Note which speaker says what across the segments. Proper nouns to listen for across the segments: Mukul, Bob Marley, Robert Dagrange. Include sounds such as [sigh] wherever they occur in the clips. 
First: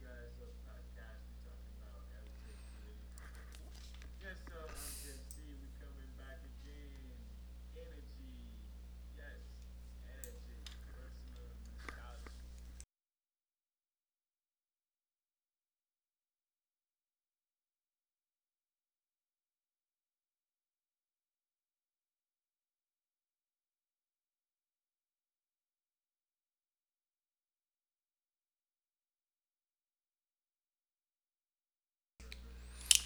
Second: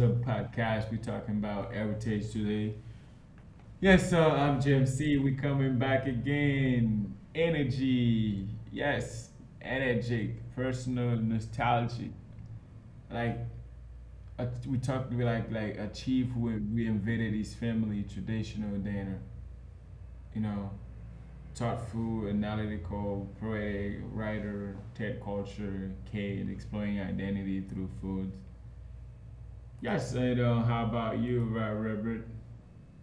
Speaker 1: Up podcast. We're talking about heritage today. Yes, I'm Jim C. We're coming back again. Energy, yes, energetic, personal, nostalgic. Like we talked, we like a chief who reinvented his family traditional dinner. You know, thoughtful, analytical, poetic writer, TED culture, Kate exploring identity through food. How about you, Robert?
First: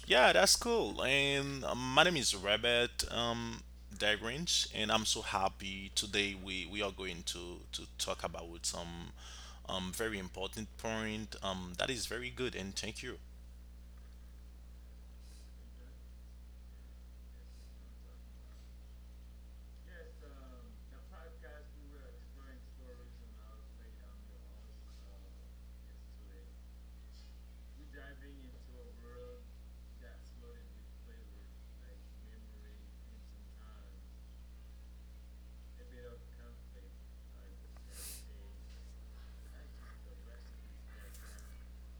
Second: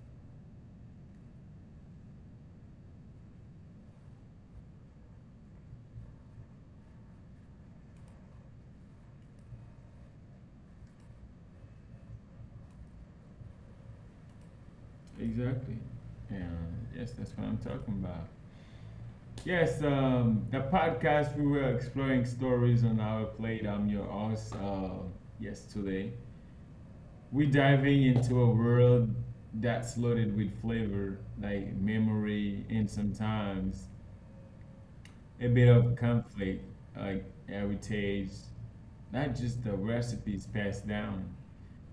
Speaker 2: Yeah, that's cool. And my name is Robert, Dagrange, and I'm so happy today we are going to talk about some, very important point, that is very good, and thank you.
Speaker 1: Exactly. Yeah, yes, that's what I'm talking about. Yes, the podcast we were exploring stories on our plate. I'm your host. Yes, today we're diving into a world that's loaded with flavor, like memory, and sometimes a bit of conflict, like heritage, not just the recipes passed down.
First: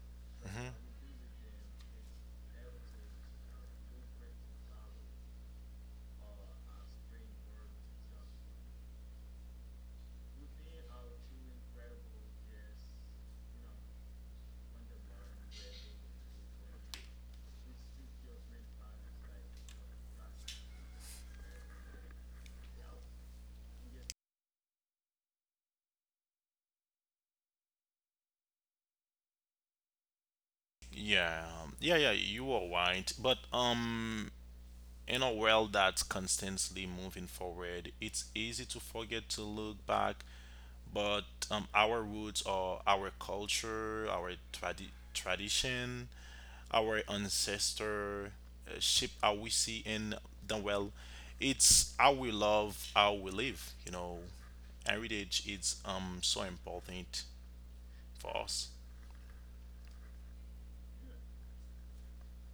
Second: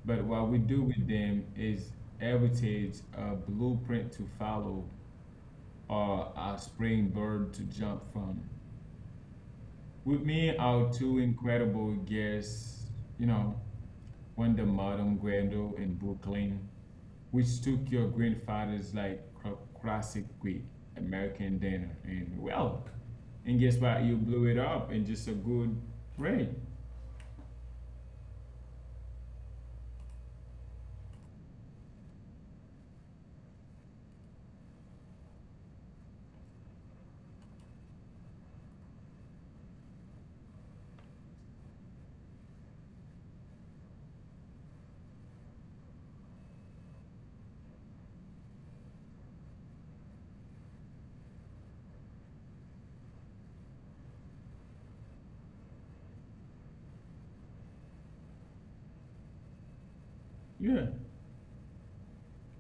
Speaker 1: But what we do with them is heritage a blueprint to follow or a spring bird to jump from. With me, our two incredible guests, you know, one the modern Grendel in Brooklyn, which took your grandfather's like classic Greek American dinner, and well, and guess what? You blew it up in just a good way.
Speaker 2: Yeah, yeah, yeah, you are right. But, in a world that's constantly moving forward, it's easy to forget to look back, but, our roots are our culture, our tradition, our ancestor, shape how we see in the well. It's how we love, how we live. Heritage is so important for us.
Speaker 1: Yeah.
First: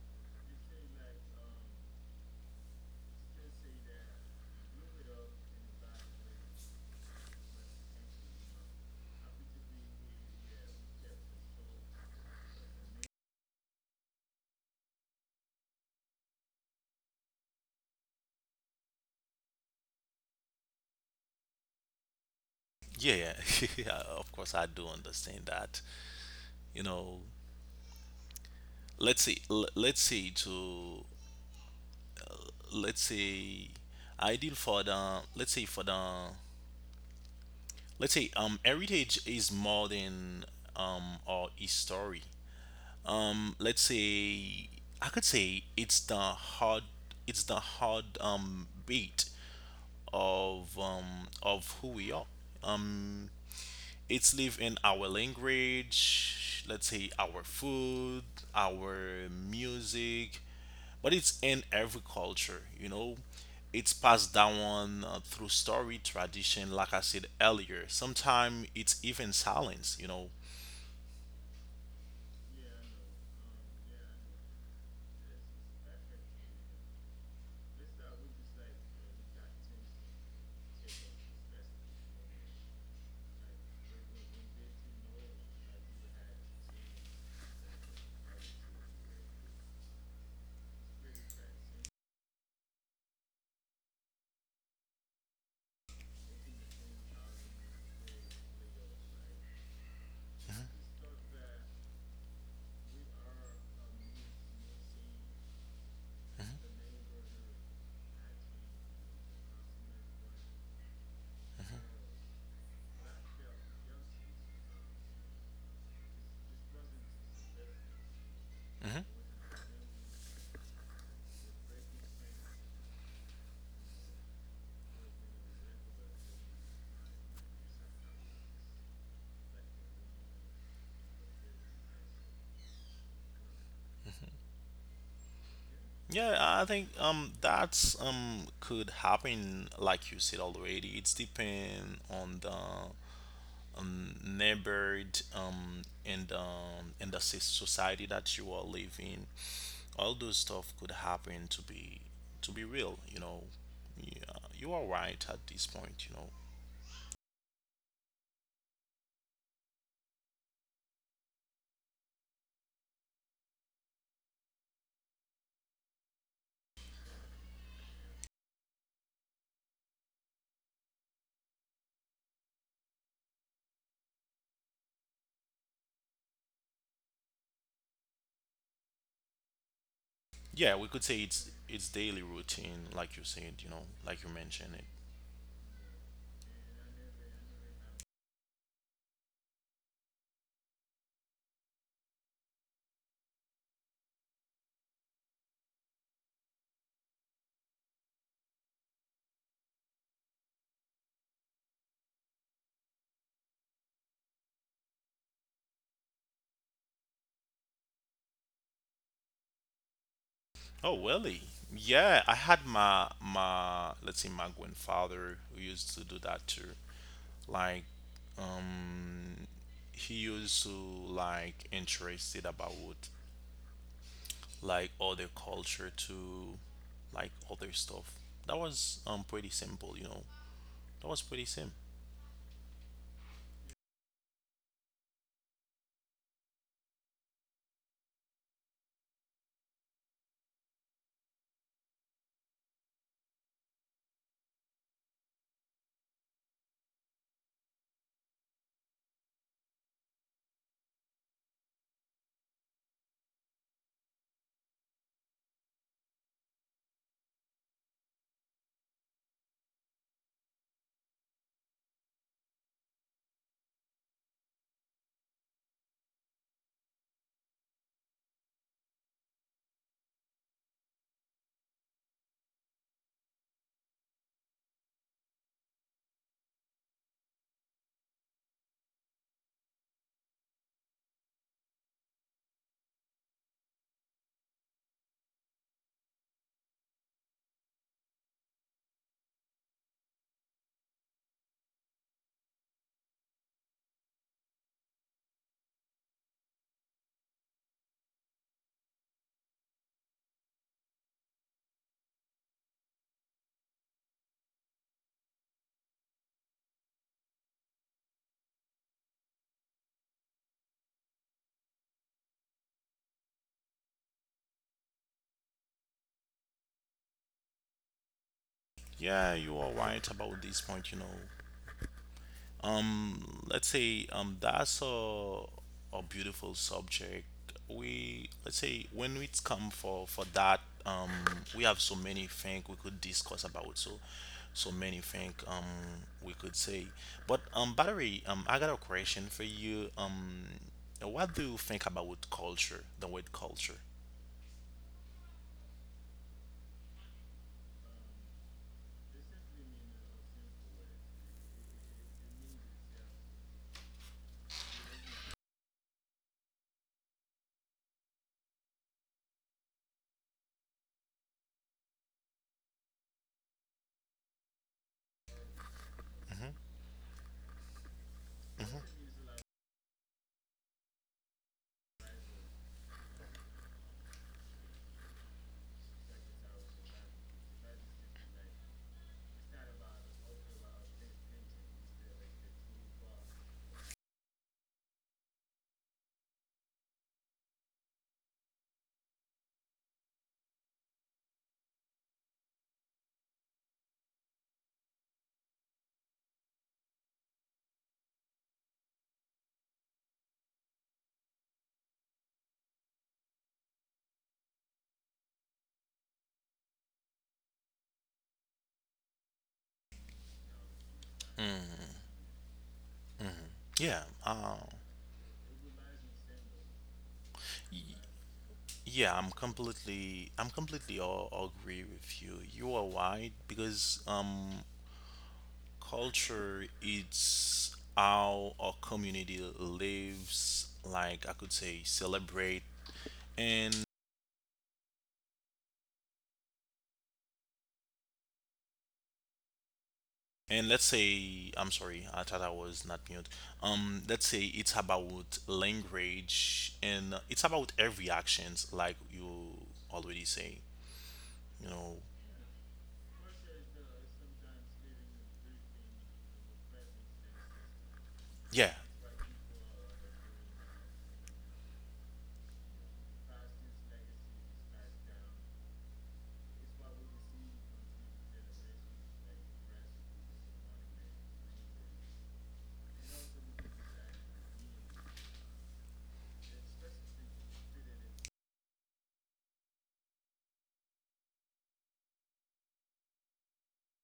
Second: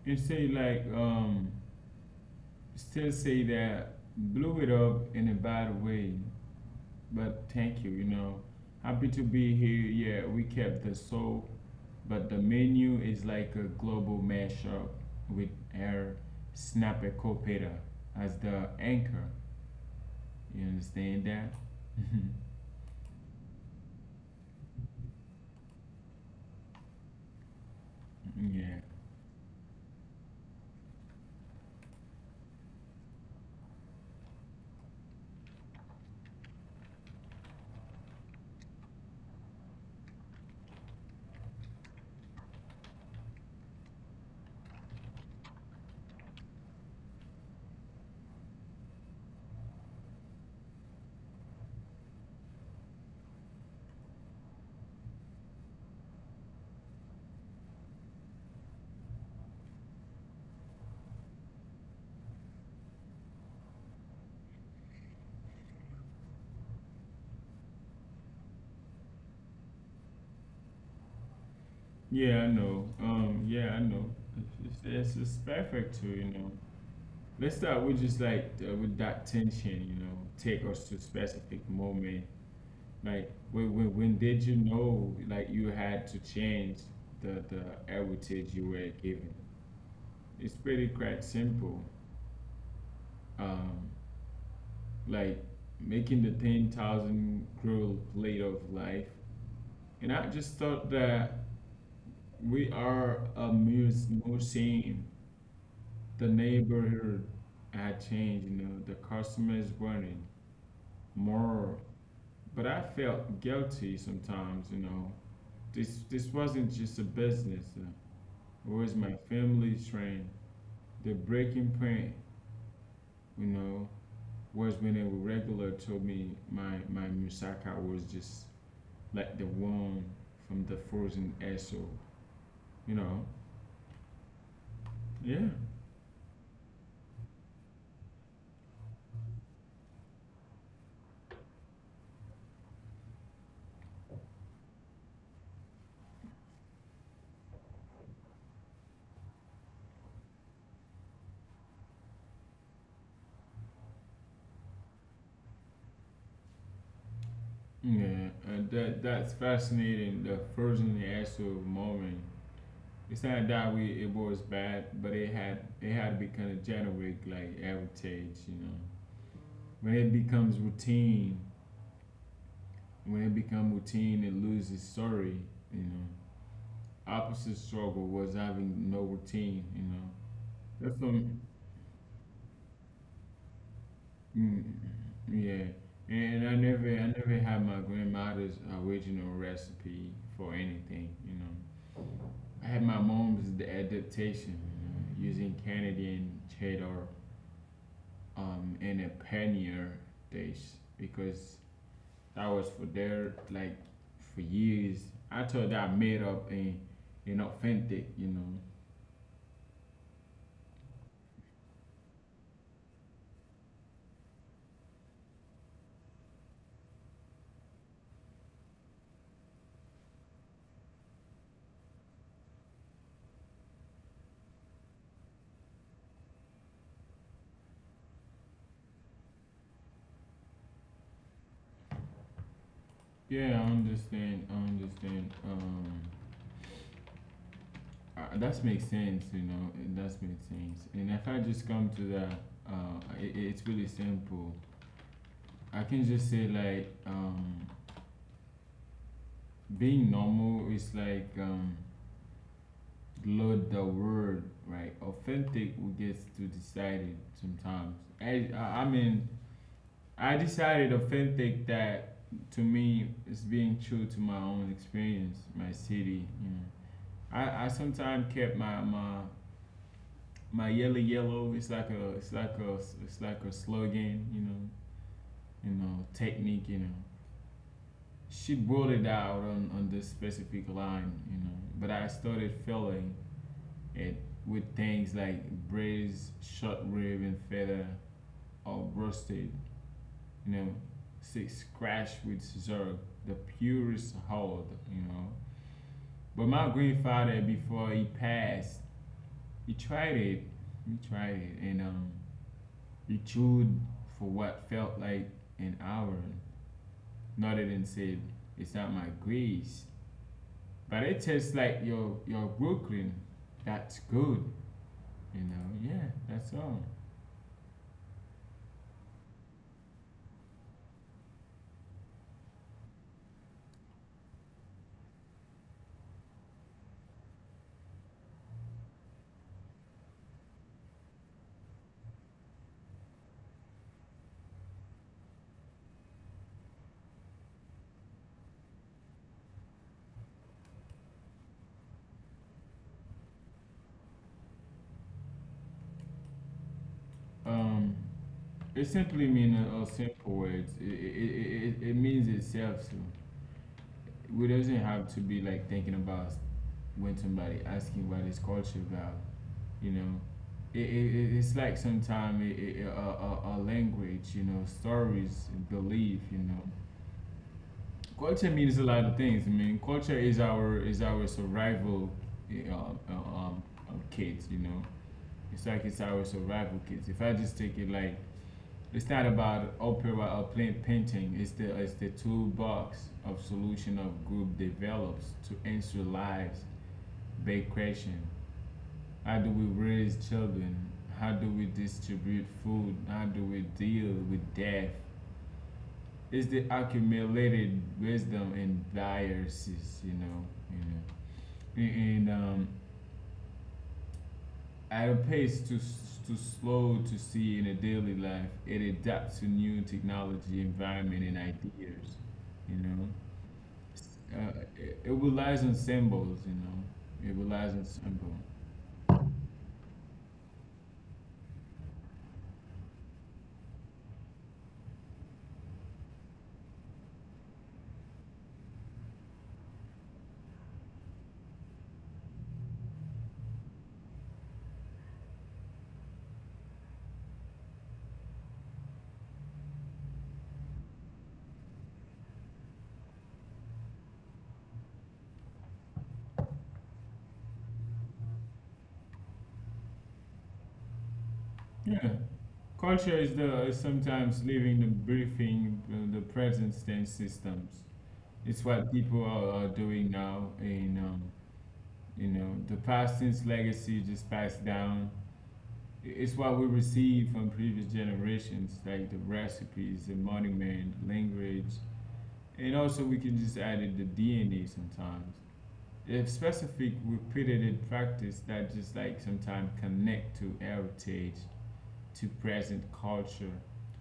Speaker 1: And say still say that blew it up in a bad way, but thank you, you know. Happy to be here. Yeah, we kept the soul, but the menu is like a global mashup with our snapper copeta as the anchor. You understand that?
Speaker 2: Yeah, [laughs] yeah, of course I do understand that. You know,
Speaker 1: [laughs] yeah.
Speaker 2: let's say let's say ideal for the let's say for the let's say, heritage is more than, or history. Let's say I could say it's the hard beat of who we are. um it's live in our language, let's say our food, our music, but it's in every culture. It's passed down, through story, tradition, like I said earlier. Sometimes it's even silence.
Speaker 1: Yeah, I know. Yeah, I know. It's perfect too, you know. Let's start with just with that tension, you know, take us to specific moment. Like when did you know like you had to change the heritage you were given? It's pretty quite simple. Um, like making the 10,000 cruel plate of life, and I just thought that we are a museum. The neighborhood had changed, you know, the customers wanted more, but I felt guilty sometimes, you know. This wasn't just a business. Was
Speaker 2: Hmm.
Speaker 1: my family trained? The breaking point, you know, was when a regular told me my Musaka was just like the one from the frozen esso. You know, yeah,
Speaker 2: Yeah, I think that's, um, could happen like you said already. It's depend on the, neighborhood, and the society that you are living. All those stuff could happen to be real. Yeah, you are right at this point.
Speaker 1: yeah. That's fascinating. The frozen esso moment. It's not that we it was bad, but it had become a generic like heritage. You know, when it becomes routine, when it becomes routine, it loses story. You know, opposite struggle was having no routine. You know,
Speaker 2: yeah, we could
Speaker 1: that's
Speaker 2: say
Speaker 1: some
Speaker 2: it's daily routine like you said, like you
Speaker 1: mm,
Speaker 2: mentioned it.
Speaker 1: yeah. And I never had my grandmother's original recipe for anything. You know, I had my mom's adaptation you know, using Canadian cheddar and a paneer dish because that was for their like for years. I thought that made up and authentic. You know.
Speaker 2: Oh, really? Yeah, I had my my let's say my grandfather who used to do that too. Like, um he used to, like, interested about like other culture to like other stuff. That was, pretty simple, you know. That was pretty simple.
Speaker 1: Yeah, I understand. I understand. That makes sense, you know. That makes sense. And if I just come to that, it's really simple. I can just say being normal is load the word right. Authentic will get to decide it sometimes. I mean, I decided authentic that to me is being true to my own experience, my city. You know, I sometimes kept my yellow yellow. It's like a, it's like a, it's like a slogan, you know, you know, technique, you know, she brought it out on this specific line, you know, but I started feeling it with things like braised short rib and feta or roasted, you know, six scratch with zerk, the purest hold, you know. But my grandfather, before he passed, he tried it, and he chewed for what felt like an hour, nodded and said, it's not my grace. But it tastes like your Brooklyn. That's good, you know. Yeah, that's all.
Speaker 2: Yeah, you are right about this point, you know. Um, let's say, that's a beautiful subject. We let's say when it's come for that, um, we have so many things we could discuss about. So, so many things we could say. But, Battery, I got a question for you. What do you think about culture? The word culture.
Speaker 1: Um, it simply means simple words. It means itself. So we doesn't have to be like thinking about when somebody asking about his culture about. You know, it's like sometimes a language. You know, stories, belief. You know, culture means a
Speaker 2: Hmm.
Speaker 1: lot of things. I mean, culture is our survival uh, uh, um, kit. You know, it's like it's our survival kit. If I just take it like, it's not about opera or plain painting. It's the toolbox of solution of group develops to answer lives big question. How do we raise children? How do we distribute food? How do we deal with death? It's the accumulated wisdom and biases, you know, and, at a pace too too slow to see in a daily life. It adapts to new technology, environment, and ideas,
Speaker 2: Hmm.
Speaker 1: you know.
Speaker 2: Yeah.
Speaker 1: It relies on symbols, you know. It relies on symbols.
Speaker 2: Yeah, I'm completely all agree with you. You are right, because, culture, it's how our community lives, like I could say, celebrate, and and let's say, I'm sorry, I thought I was not mute. Let's say it's about language, and it's about every actions like you already say, you know.
Speaker 1: Yeah, [laughs] culture is the is sometimes leaving the briefing, the present tense systems. It's
Speaker 2: Yeah.
Speaker 1: what people are doing now in. You know, the Protestants' legacy just passed down. It's what we receive from previous generations, like the recipes, the monument, language, and also we can just add in the DNA sometimes. If specific repeated practice that just like sometimes connect to heritage, to present culture,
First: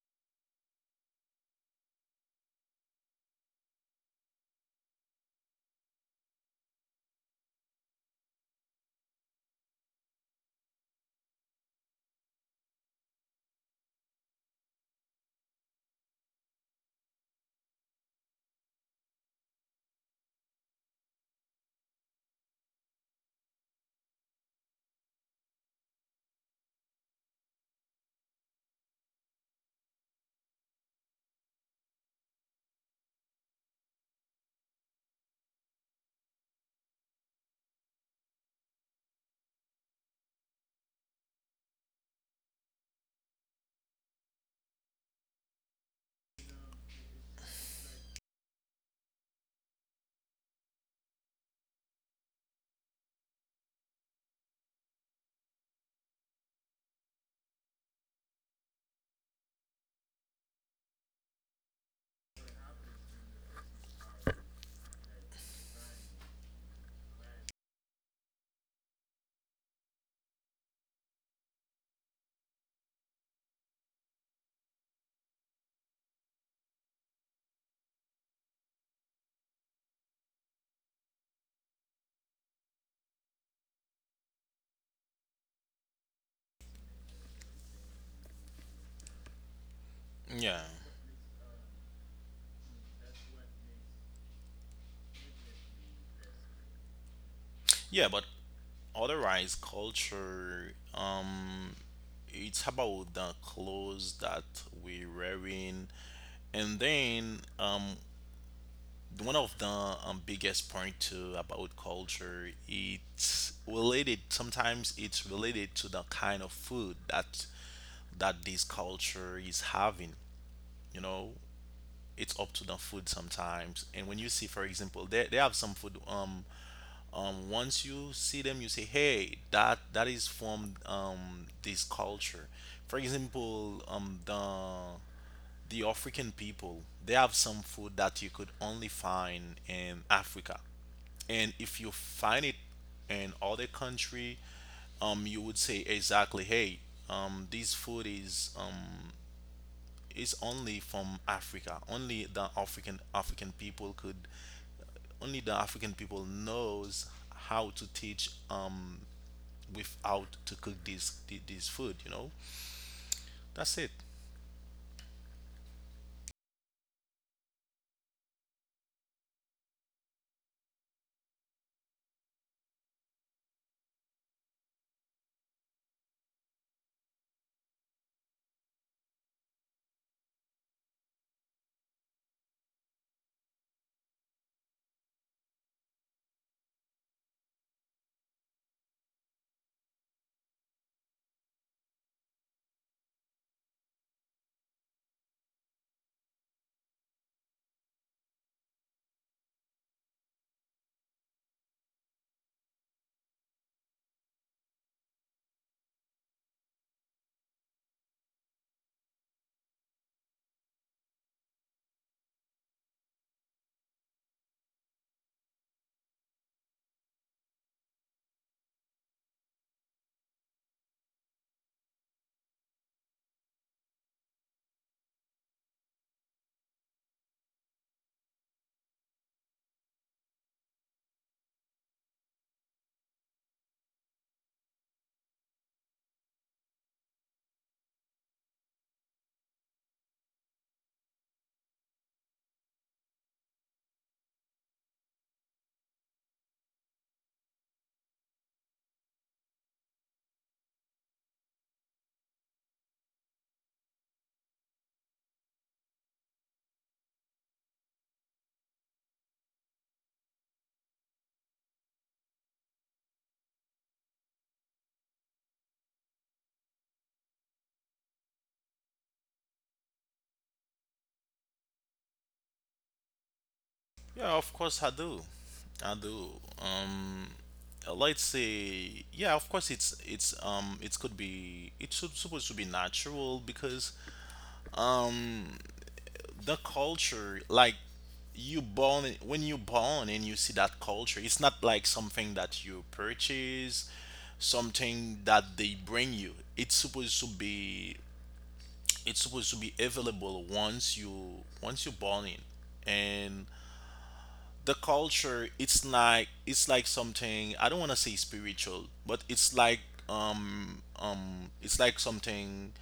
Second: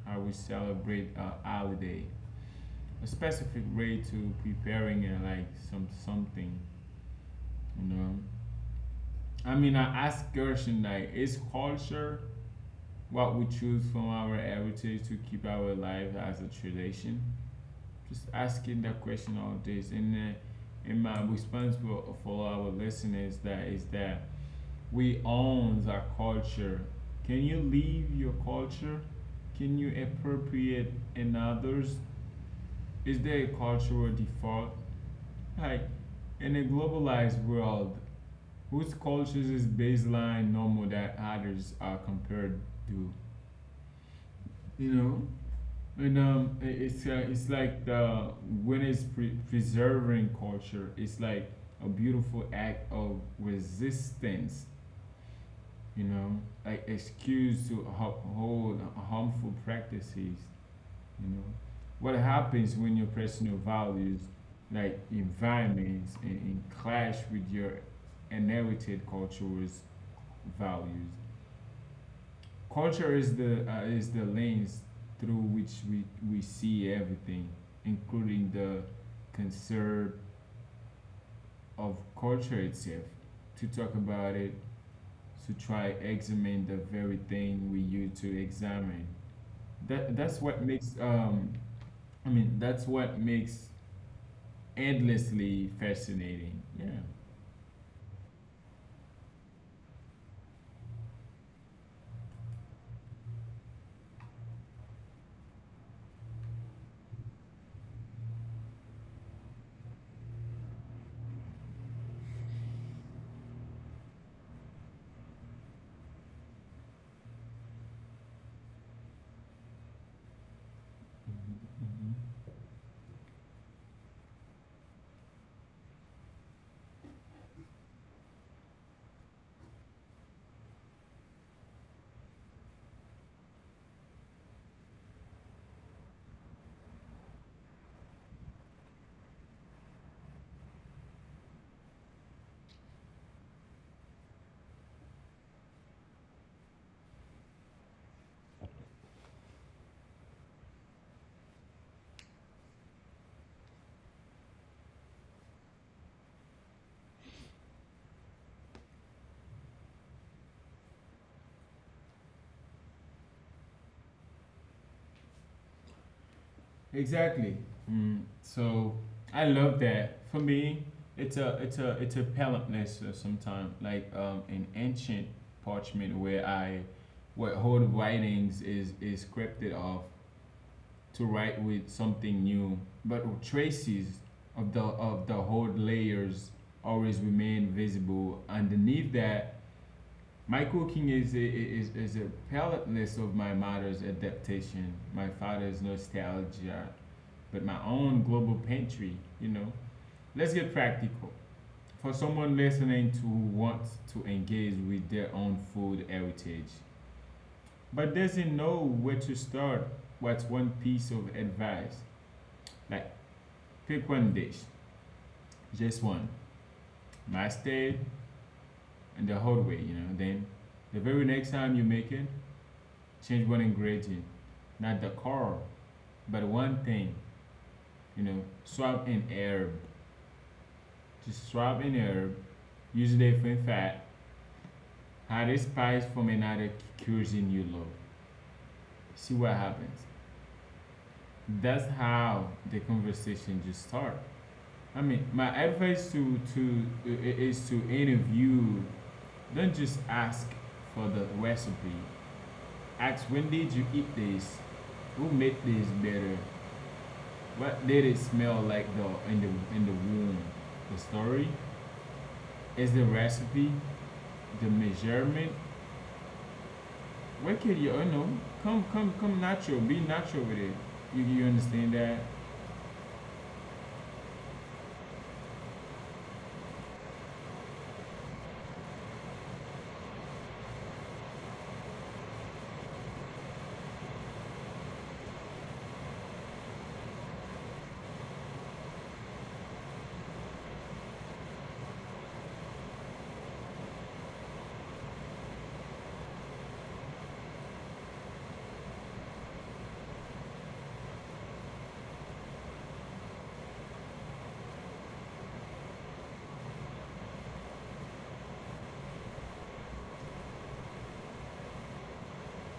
Speaker 1: how we celebrate our holiday, a specific way to preparing and like some something, you know. I mean, I asked Gershon like, is culture what we choose from our heritage to keep our life as a tradition? Just asking that question all days. And my response for our listeners that is that we own our culture. Can you live your culture? Can you appropriate in others? Is there a cultural default? Like in a globalized world, whose cultures is baseline normal that others are compared to? You know, and it's like the when it's preserving culture, it's like a beautiful act of resistance. You know, like excuse to uphold harmful practices. You know, what happens when your personal values, like environments, in clash with your inherited culture's values? Culture is the lens through which we see everything, including the concern of culture itself. To talk about it, to try examine the very thing we use to examine. That's
Speaker 2: Yeah.
Speaker 1: what makes I mean that's what makes endlessly fascinating. Yeah.
Speaker 2: Yeah, but otherwise, culture, it's about the clothes that we're wearing, and then, one of the, biggest point too about culture, it's related. Sometimes it's related to the kind of food that this culture is having. You know,
Speaker 1: Mhm, mhm.
Speaker 2: it's up to the food sometimes. And when you see, for example, they have some food. Once you see them, you say, hey, that is from, this culture. For example, the african people, they have some food that you could only find in Africa. And if you find it in other country, you would say, exactly, hey, this food is, only from Africa. Only the african african people could Only the African people knows how to teach, without to cook this food. You know, that's it.
Speaker 1: Exactly. Mm. So I love that. For me, it's a it's a it's a palentless sometimes an ancient parchment where I where whole writings is scripted off to write with something new, but traces of the whole layers always remain visible underneath that. My cooking is is a palentless of my mother's adaptation, my father's nostalgia, but my own global pantry, you know. Let's get practical. For someone listening to wants to engage with their own food heritage, but doesn't know where to start, what's one piece of advice? Like pick one dish, just one. Master it and the whole way, you know. Then the very next time you make it, change one ingredient, not the car, but one thing, you know. Swap an herb, just swap an herb. Use a different fat. Hire spies from another cuisine you love. See what happens. That's how the conversation just start. I mean, my advice is to interview. Don't just ask for the recipe. Ask when did you eat this? Who made this better? What did it smell like the in the in the womb? The story is the recipe, the measurement, why can't you know, come natural. Be natural with it. You understand that?
Speaker 2: Yeah, of course I do. I do. Um, let's say, yeah. Of course, it's supposed to be natural, because, um the culture, like, you born, when you born and you see that culture, it's not like something that you purchase, something that they bring you. It's supposed to be available once you born in. And the culture, it's like something, I don't want to say spiritual, but it's like something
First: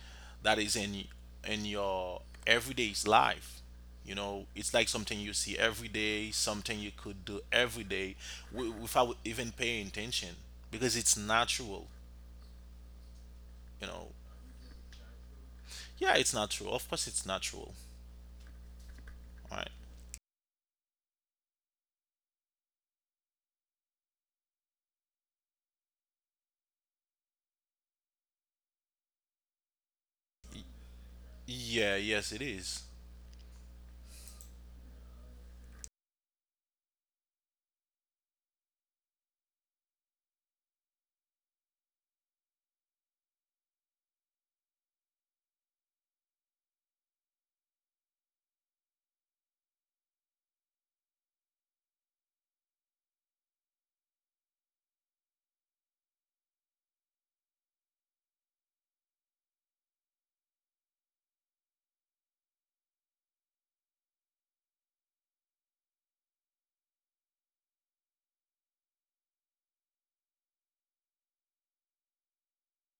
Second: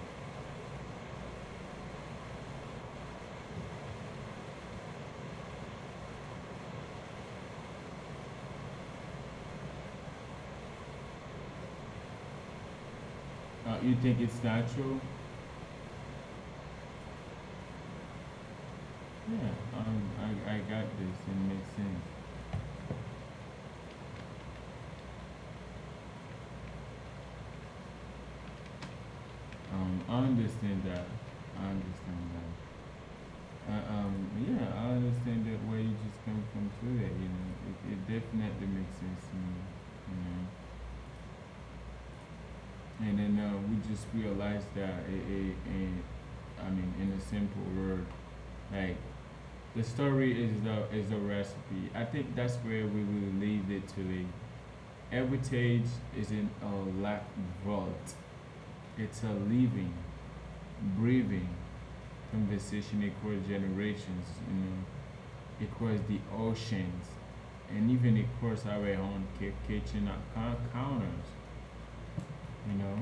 Speaker 2: that is in your everyday's life. You know, it's like something you see every day, something you could do every day, without even paying attention, because it's natural, you
Speaker 1: You
Speaker 2: know.
Speaker 1: think it's natural?
Speaker 2: Yeah, it's natural. Of course it's natural. Right.
Speaker 1: Yeah, I got this. It makes sense. I understand that. I
Speaker 2: Yeah,
Speaker 1: understand
Speaker 2: yes it
Speaker 1: that.
Speaker 2: is.
Speaker 1: Uh, um, yeah, I understand that where you just come from to that. You know, it, definitely makes sense to me. You know, and then we just realized that it, I mean, in a simple word, like the story is the recipe. I think that's where we will leave it today. Heritage isn't a lack vault. It's a living, breathing conversation across generations, you know, across the oceans, and even across our own kitchen counters, you know.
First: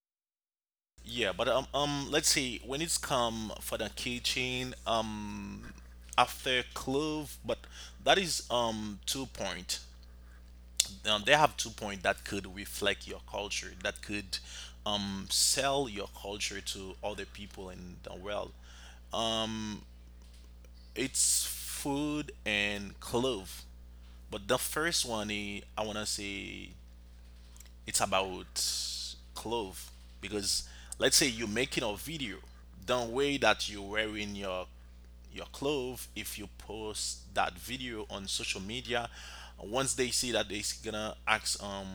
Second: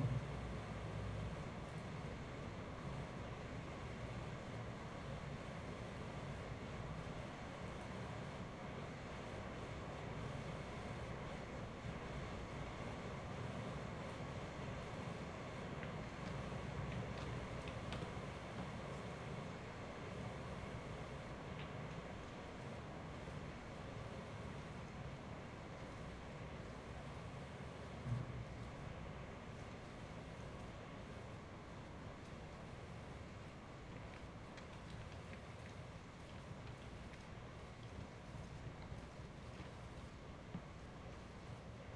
Speaker 2: Yeah, but, let's see. When it's come for the kitchen, after clove, but that is, um, two point. They have two point that could reflect your culture, that could, sell your culture to other people in the world. Um, it's food and clove, but the first one, I wanna say, it's about clothes. Because, let's say you're making a video, don't way that you're wearing your clothes, if you post that video on social media, once they see that, they're gonna ask um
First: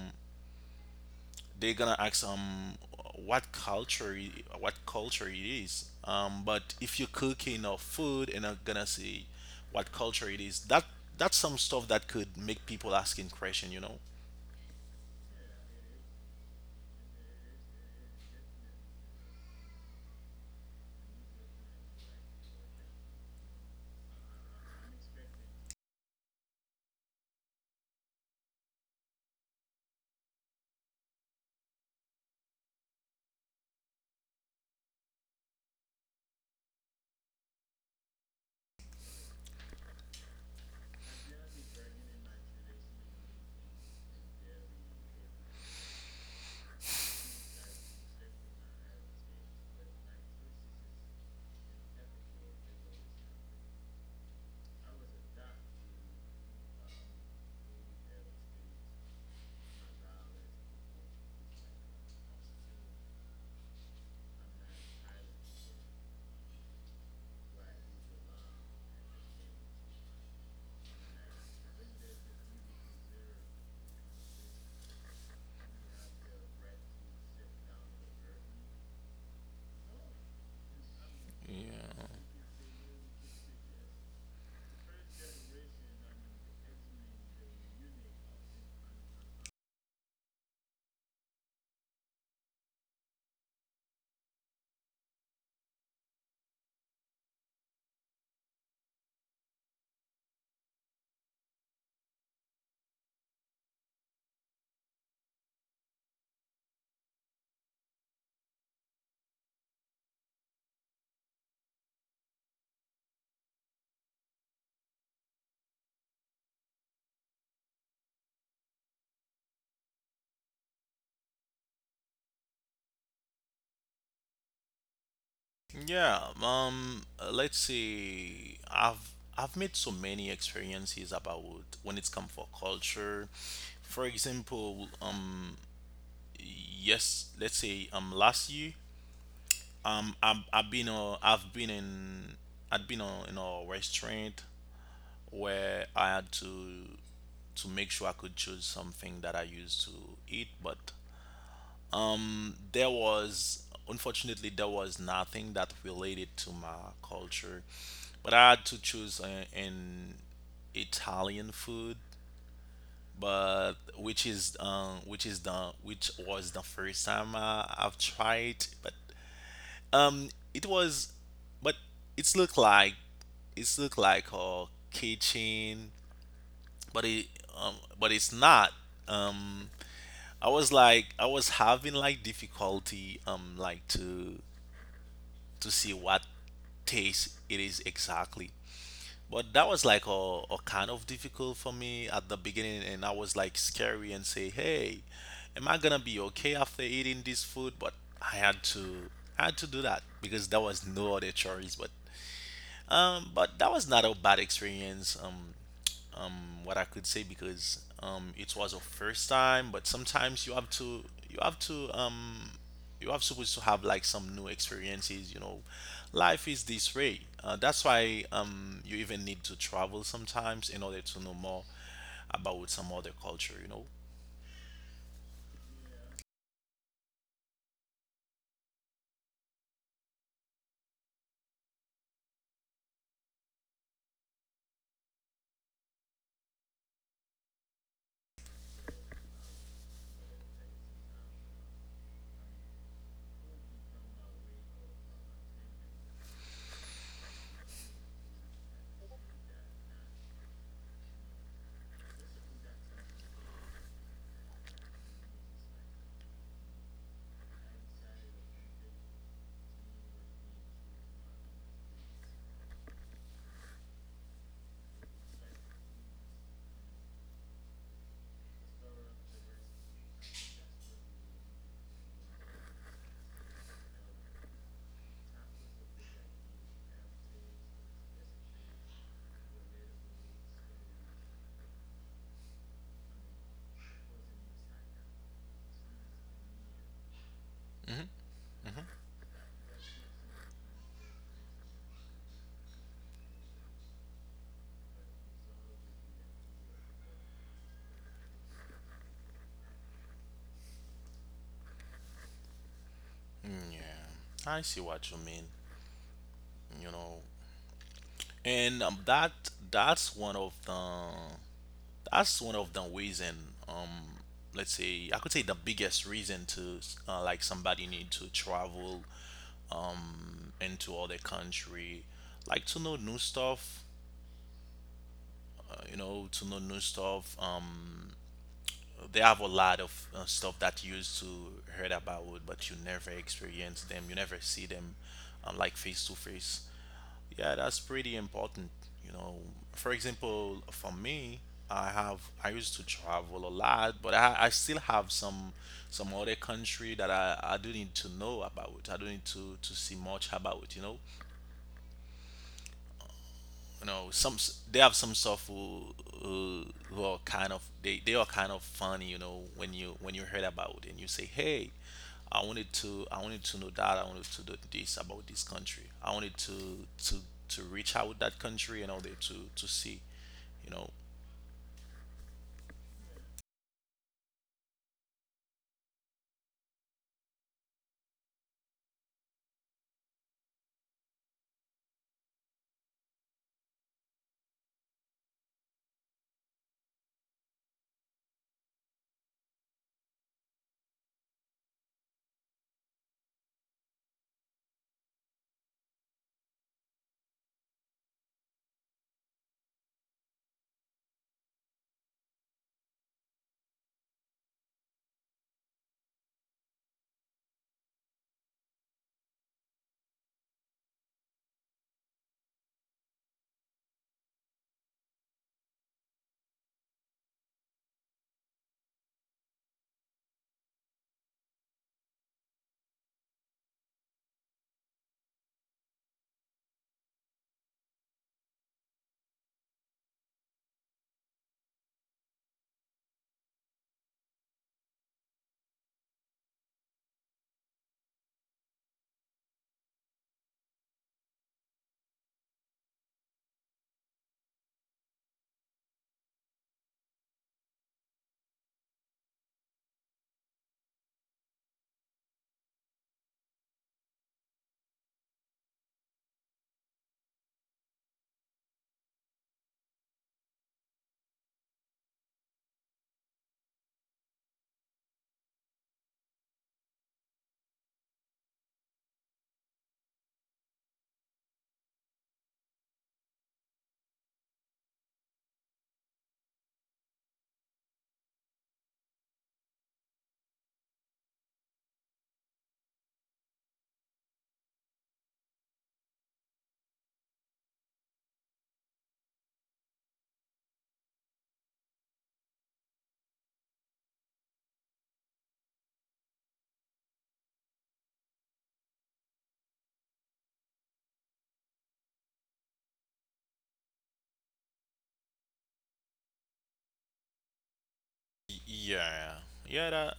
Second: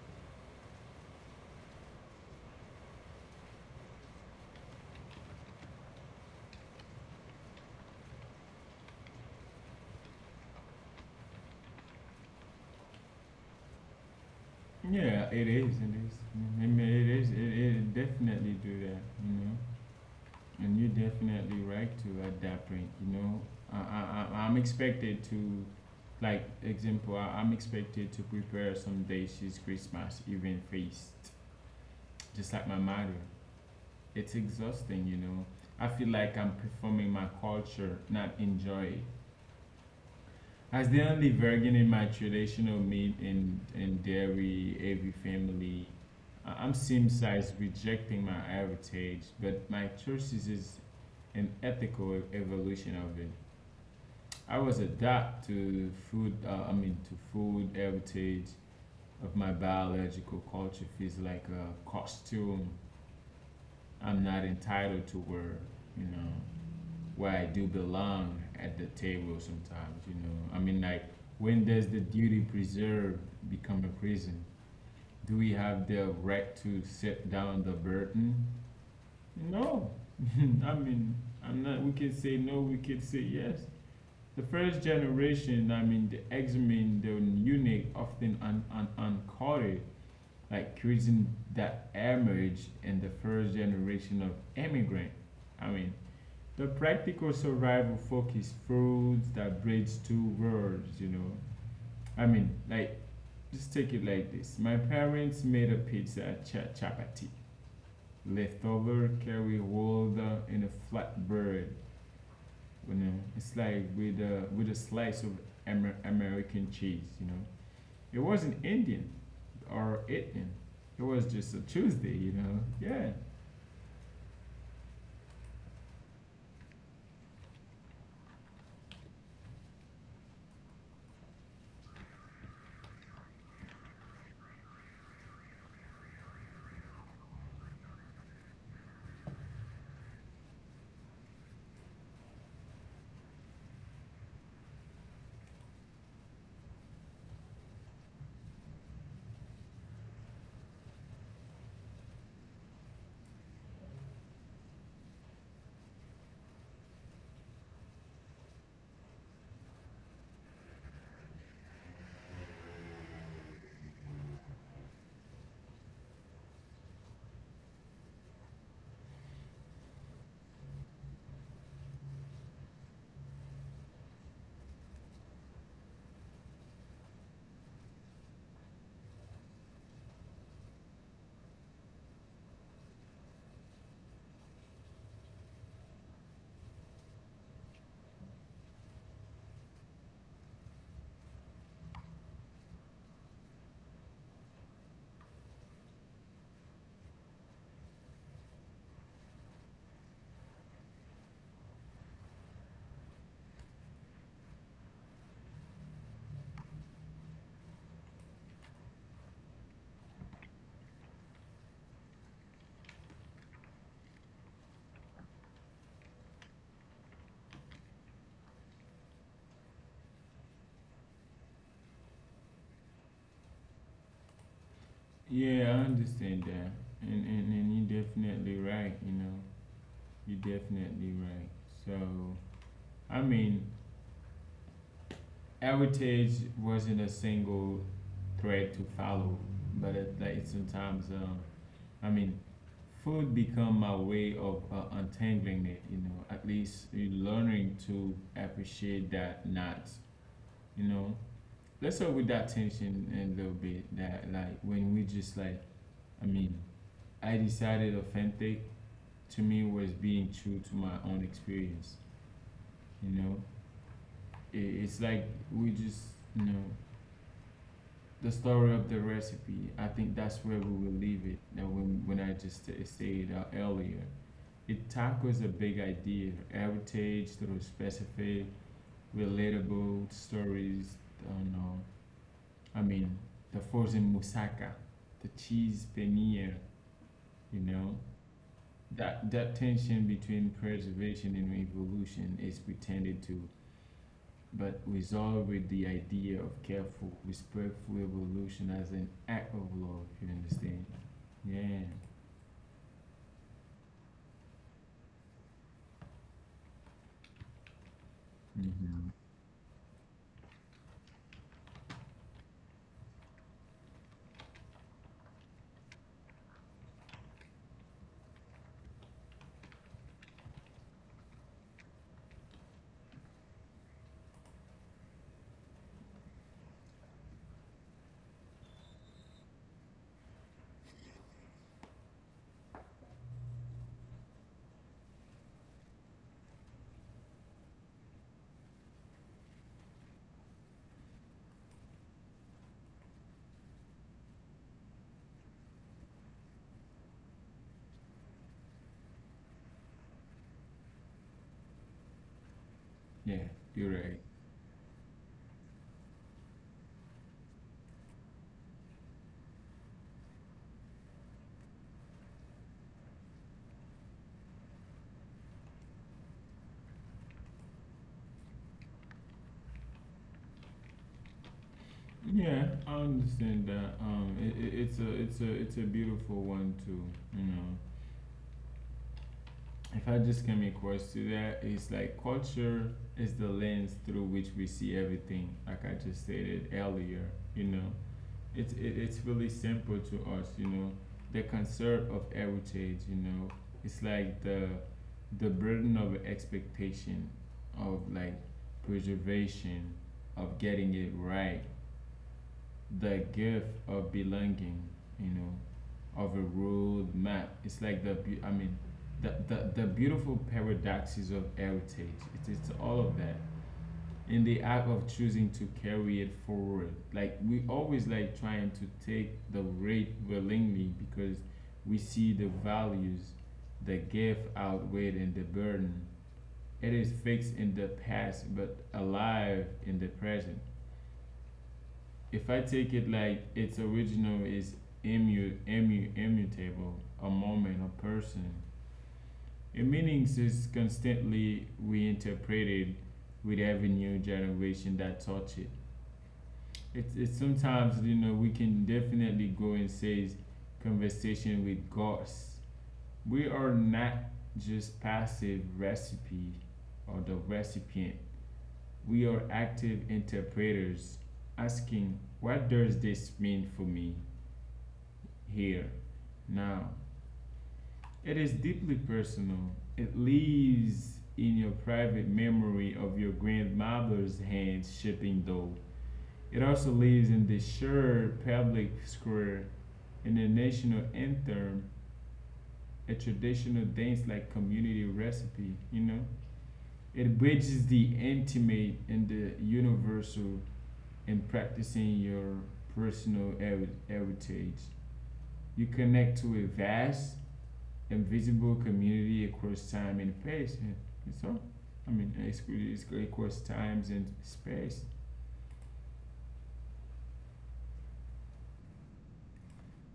Speaker 2: they're gonna ask um what culture it is. But if you're cooking or food, and are gonna see what culture it is, that's some stuff that could make people asking question.
Speaker 1: Yeah, it is. It is. I mean, it is. It definitely do that, you know. And you're definitely right to adapt, right? You know, I'm expected to, like, example, I, I'm expected to prepare some dishes, Christmas even feast, just like my mother. It's exhausting, you know. I feel like I'm performing my culture, not enjoy it. As the only virgin in my traditional meat and dairy every family, I'm same size rejecting my heritage, but my choices is an ethical evolution of it. I was adapt to food. I mean, to food heritage of my biological culture feels like a costume. I'm not entitled to wear. You know where I do belong at the table. Sometimes you know. When does the duty preserve become a prison? Do we have the right to set down the burden? No. [laughs] I mean, I'm not. We can
Speaker 2: yeah.
Speaker 1: say no. We can say yes. The first generation, the X-Men, the eunuch, often uncoded, like cuisine that emerged in the first generation of immigrant. I mean, the practical survival focus foods that bridge two worlds. I mean, like, just take it like this. My parents made a pizza, chapati, leftover, carry rolled in a flatbread. You know, it's like with a slice of American cheese, you know. It wasn't Indian or Indian, it was just a Tuesday, you know. Yeah,
Speaker 2: Yeah, let's see. I've made so many experiences about when it's come for culture. For example, yes, let's say, um, last year, um, I've I've been uh, I've been in I'd been in a restaurant, where I had to make sure I could choose something that I used to eat. But, there was unfortunately there was nothing that related to my culture, but I had to choose an Italian food, but, which was the first time I've tried. But, it was, but it's look like it's look like a kitchen, but it's not. um I was like I was having, like, difficulty, like to see what taste it is exactly. But that was like a kind of difficult for me at the beginning, and I was like scary, and say, hey, am I gonna be okay after eating this food? But i had to I had to do that, because there was no other choice. But, but that was not a bad experience. What I could say, because, it was a first time. But sometimes you have to, um, you have supposed to have, like, some new experiences. Life is this way. That's why, you even need to travel sometimes in order to know more about some other culture.
Speaker 1: yeah, I understand that. And you're definitely right, you know, you're definitely right. So I mean heritage wasn't a single thread to follow, but it, like sometimes I mean, food become my way of untangling it, you know, at least you learning to appreciate that not, you know. Let's start with that tension in a little bit that like when we just like, I mean, I decided authentic to me was being true to my own experience, you know. It's like we just, you know, the story of the recipe. I think that's where we will leave it. Now when I just said stated earlier it tackles a big idea, heritage through specific, relatable stories. You know, I mean, the frozen moussaka, the cheese paneer, you know.
Speaker 2: Hmm.
Speaker 1: That tension between preservation and evolution is pretended to, but resolved with the idea of careful, respectful evolution as an act of love, you understand? Yeah.
Speaker 2: Yeah, I see what you mean. You know, and
Speaker 1: Hmm.
Speaker 2: that that's one of the that's one of the reason, um, let's say I could say the biggest reason to, like somebody need to travel, into other country, like to know new stuff, to know new stuff. They have a lot of, stuff that you used to heard about, but you never experience them, you never see them, like face to face. Yeah, that's pretty important. You know, for example, for me, I used to travel a lot, but I still have some other country that I do need to know about. I do not need to see much about.
Speaker 1: Yeah,
Speaker 2: you
Speaker 1: you're
Speaker 2: know
Speaker 1: right.
Speaker 2: some s- they have some stuff who, who are kind of, they are kind of funny, when you heard about it, and you say, hey, I wanted to know that. I wanted to do this about this country. I wanted to to reach out that country in order to see you know
Speaker 1: Yeah, I understand that. It's a it's a beautiful one too. You know, if I just come across to that, it's like culture is the lens through which we see everything. Like I just stated earlier, you know, it's really simple to us. You know, the concern of heritage. You know, it's like the burden of expectation of like preservation of getting it right, the gift of belonging, you know, of a road map. It's like the the, the beautiful paradoxes of heritage. It's all of that in the act of choosing to carry it forward, like we always like trying to take the rate willingly because we see the values, the gift outweighed in the burden. It is fixed in the past but alive in the present. If I take it like its original is immutable, a moment, a person. Its meanings is constantly reinterpreted with every new generation that touch it. It's sometimes, you know, we can definitely go and say conversation with gods. We are not just passive recipe or the recipient. We are active interpreters asking what does this mean for me? Here, now. It is deeply personal. It lives in your private memory of your grandmother's hands shipping dough. It also lives in the shared public square in the national anthem, a traditional dance like community recipe, you know? It bridges the intimate and the universal in practicing your personal heritage. You connect to a vast a visible community across time and space. And so, it's across times and space.
Speaker 2: Yeah, yeah,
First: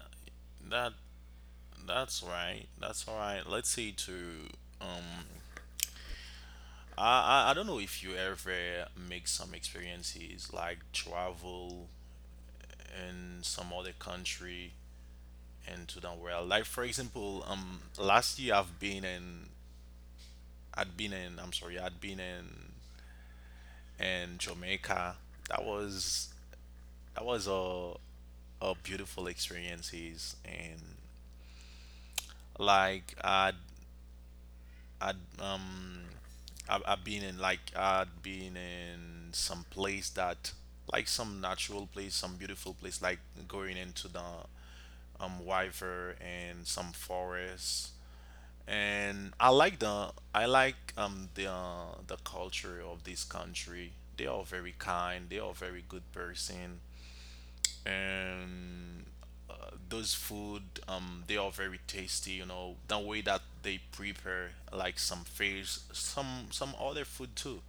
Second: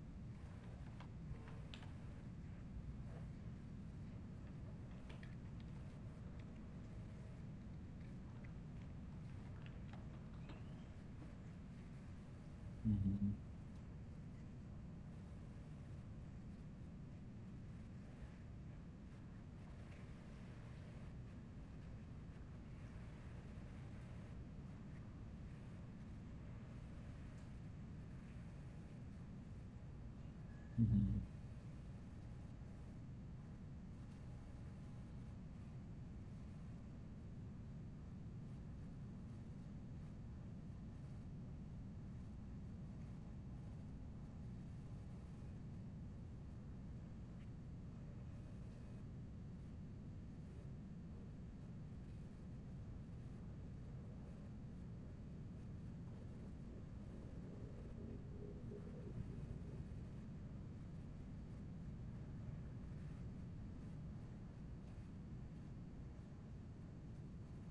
Speaker 2: that that's right. That's all right. Let's say to. um I don't know if you ever make some experiences like travel
Speaker 1: Mm-hmm.
Speaker 2: in some other country into the world. Like for example, last year I've been in, I'd been in, I'm sorry, I'd been in Jamaica. That was that was a beautiful experiences, and,
Speaker 1: Mhm.
Speaker 2: like, I'd um I've been in, like, I'd been in some place that, like, some natural place, some beautiful place, like going into the, wyver, and some forest. And I like the I like the culture of this country. They are very kind. They are very good person, and, uh, those food, they are very tasty. You know the way that they prepare, like, some fish, some other food too.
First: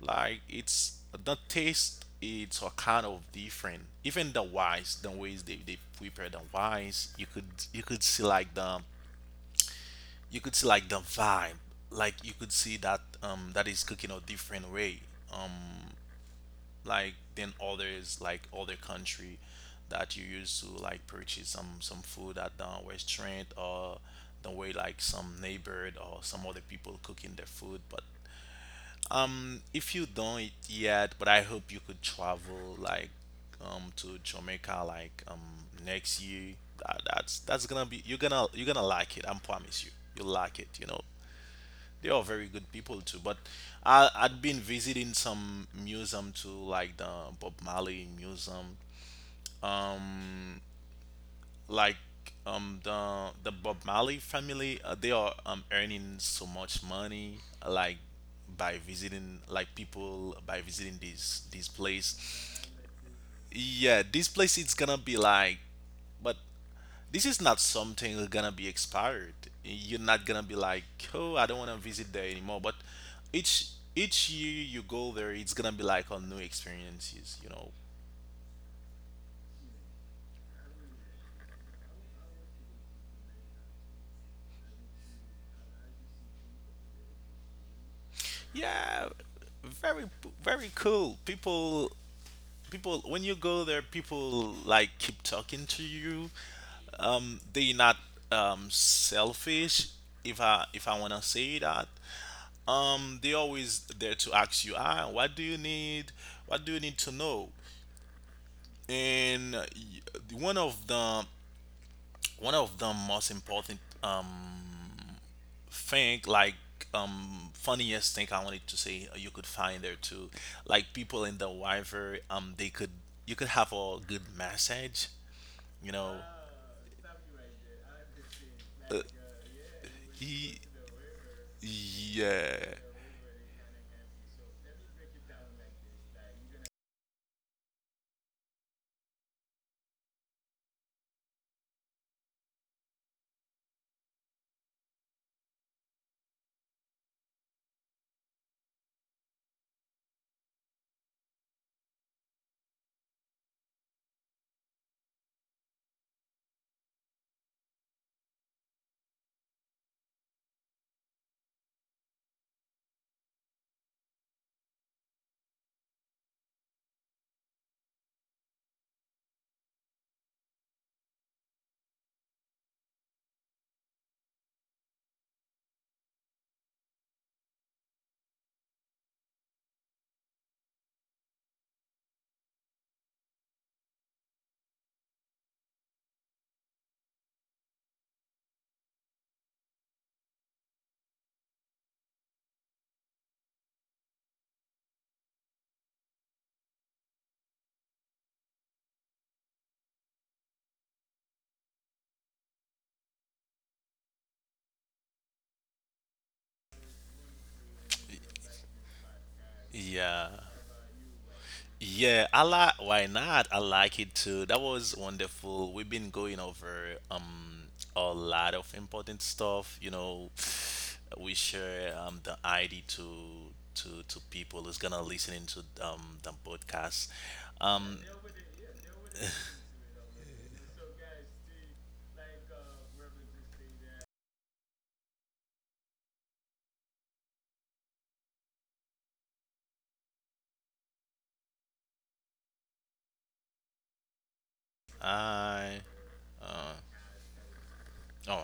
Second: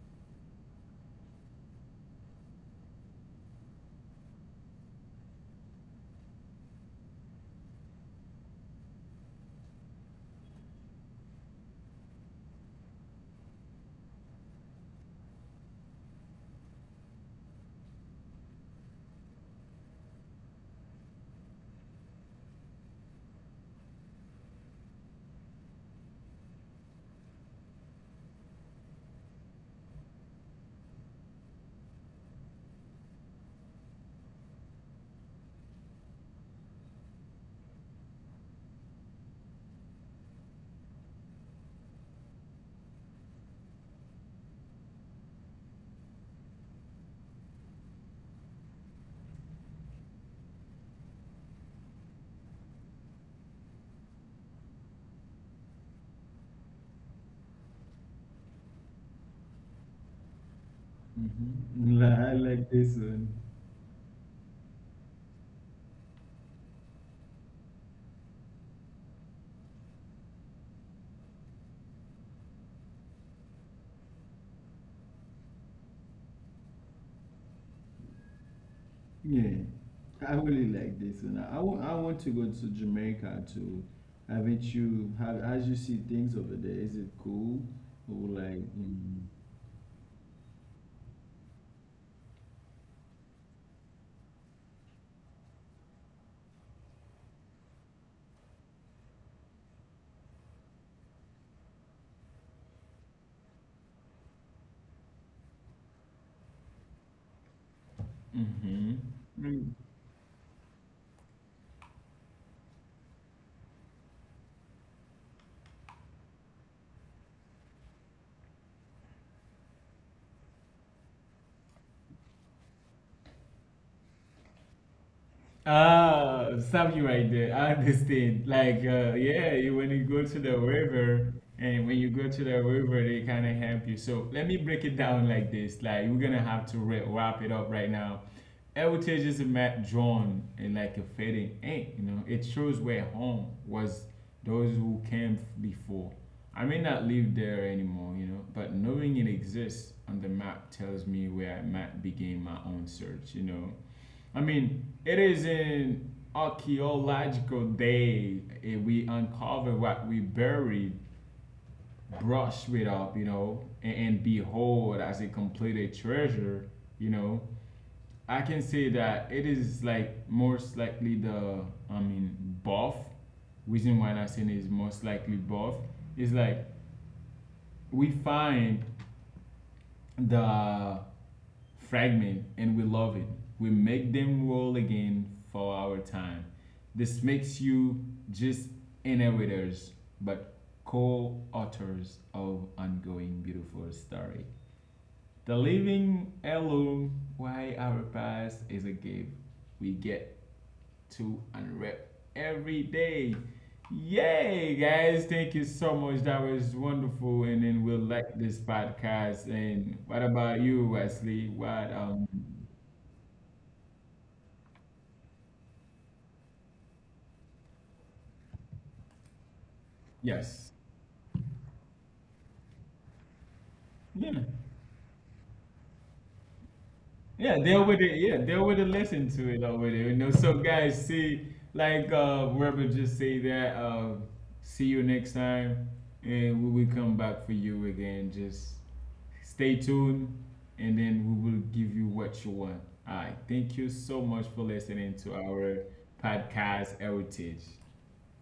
Speaker 2: Like, it's the taste, it's a kind of different. Even the wise, the ways they prepare the wise, you could see like the vibe. Like, you could see that is cooking a different way, um like than others, like other country that you used to, like, purchase some food at the restaurant, or the way, like, some neighbor or some other people cooking their food. But, If you don't it yet, but I hope you could travel, like, to Jamaica, like, next year. That's gonna be, you're gonna like it, I promise you. You'll like it. They are very good people too. But I'd been visiting some museum too, like the Bob Marley museum. Um, like the Bob Marley family, they are, earning so much money, like, by visiting, like people, by visiting this
Speaker 1: I
Speaker 2: place.
Speaker 1: like this one.
Speaker 2: Yeah, this place it's gonna be like, but this is not something that's gonna be expired. You're not gonna be like, oh, I don't wanna visit there anymore. But each each year you go there, it's gonna be like on new experiences.
Speaker 1: Yeah, I really like this one. I want to go to Jamaica too. Haven't you? Have as you see things over there? Is it cool or like?
Speaker 2: Yeah,
Speaker 1: Mm.
Speaker 2: very very cool. People, when you go there, people like keep talking to you. They're not, um, selfish. If I wanna say that, they always there to ask you, what do you need? What do you need to know? And,
Speaker 1: Mm-hmm.
Speaker 2: the, one of the most important, thing, like, funniest thing I wanted to say, you could find there too, like, people in the Wyver, they could you could have a good message you know
Speaker 1: Ah, something like that. I understand. Like, yeah, you, when you go to the
Speaker 2: Ye-
Speaker 1: river, and when you go to
Speaker 2: yeah
Speaker 1: the river, they kind of help you. So let me break it down like this. Like, we're gonna have to wrap it up right now. Heritage is a map drawn in like a fading ink. You know, it shows where home was, those who came before. I may not live there anymore, you know, but knowing it exists on the map tells me where I might begin my own search. You know. I mean, it is an archaeological day. And we uncover what we buried, brush it up, you know, and behold, as a completed treasure, you know. I can say that it is like most likely I mean, buff. Reason why I'm saying is most likely buff is like we find the fragment and we love it. We make them roll again for our time. This makes you just innovators, but co-authors of ongoing beautiful story. The living heirloom why our past is a gift we get to unwrap every day. Yay, guys! Thank you so much. That was wonderful. And then we'll like this podcast. And what
Speaker 2: yeah.
Speaker 1: about you, Wesley? What
Speaker 2: Yeah, I like, why not? I like it too. That was wonderful. We've been going over, a lot of important stuff.
Speaker 1: yes.
Speaker 2: We share, the ID to
Speaker 1: Yeah.
Speaker 2: people who's gonna listen into, the podcast.
Speaker 1: Yeah, they'll
Speaker 2: Um
Speaker 1: with it. Yeah, they'll with it. Listen to it already. You know, some guys see like Rebel just say that. See you next time, and we will come back for you again. Just stay tuned, and then we will give you what you want. All right. Thank you so much for listening to
Speaker 2: I
Speaker 1: our
Speaker 2: uh
Speaker 1: podcast heritage.
Speaker 2: alright.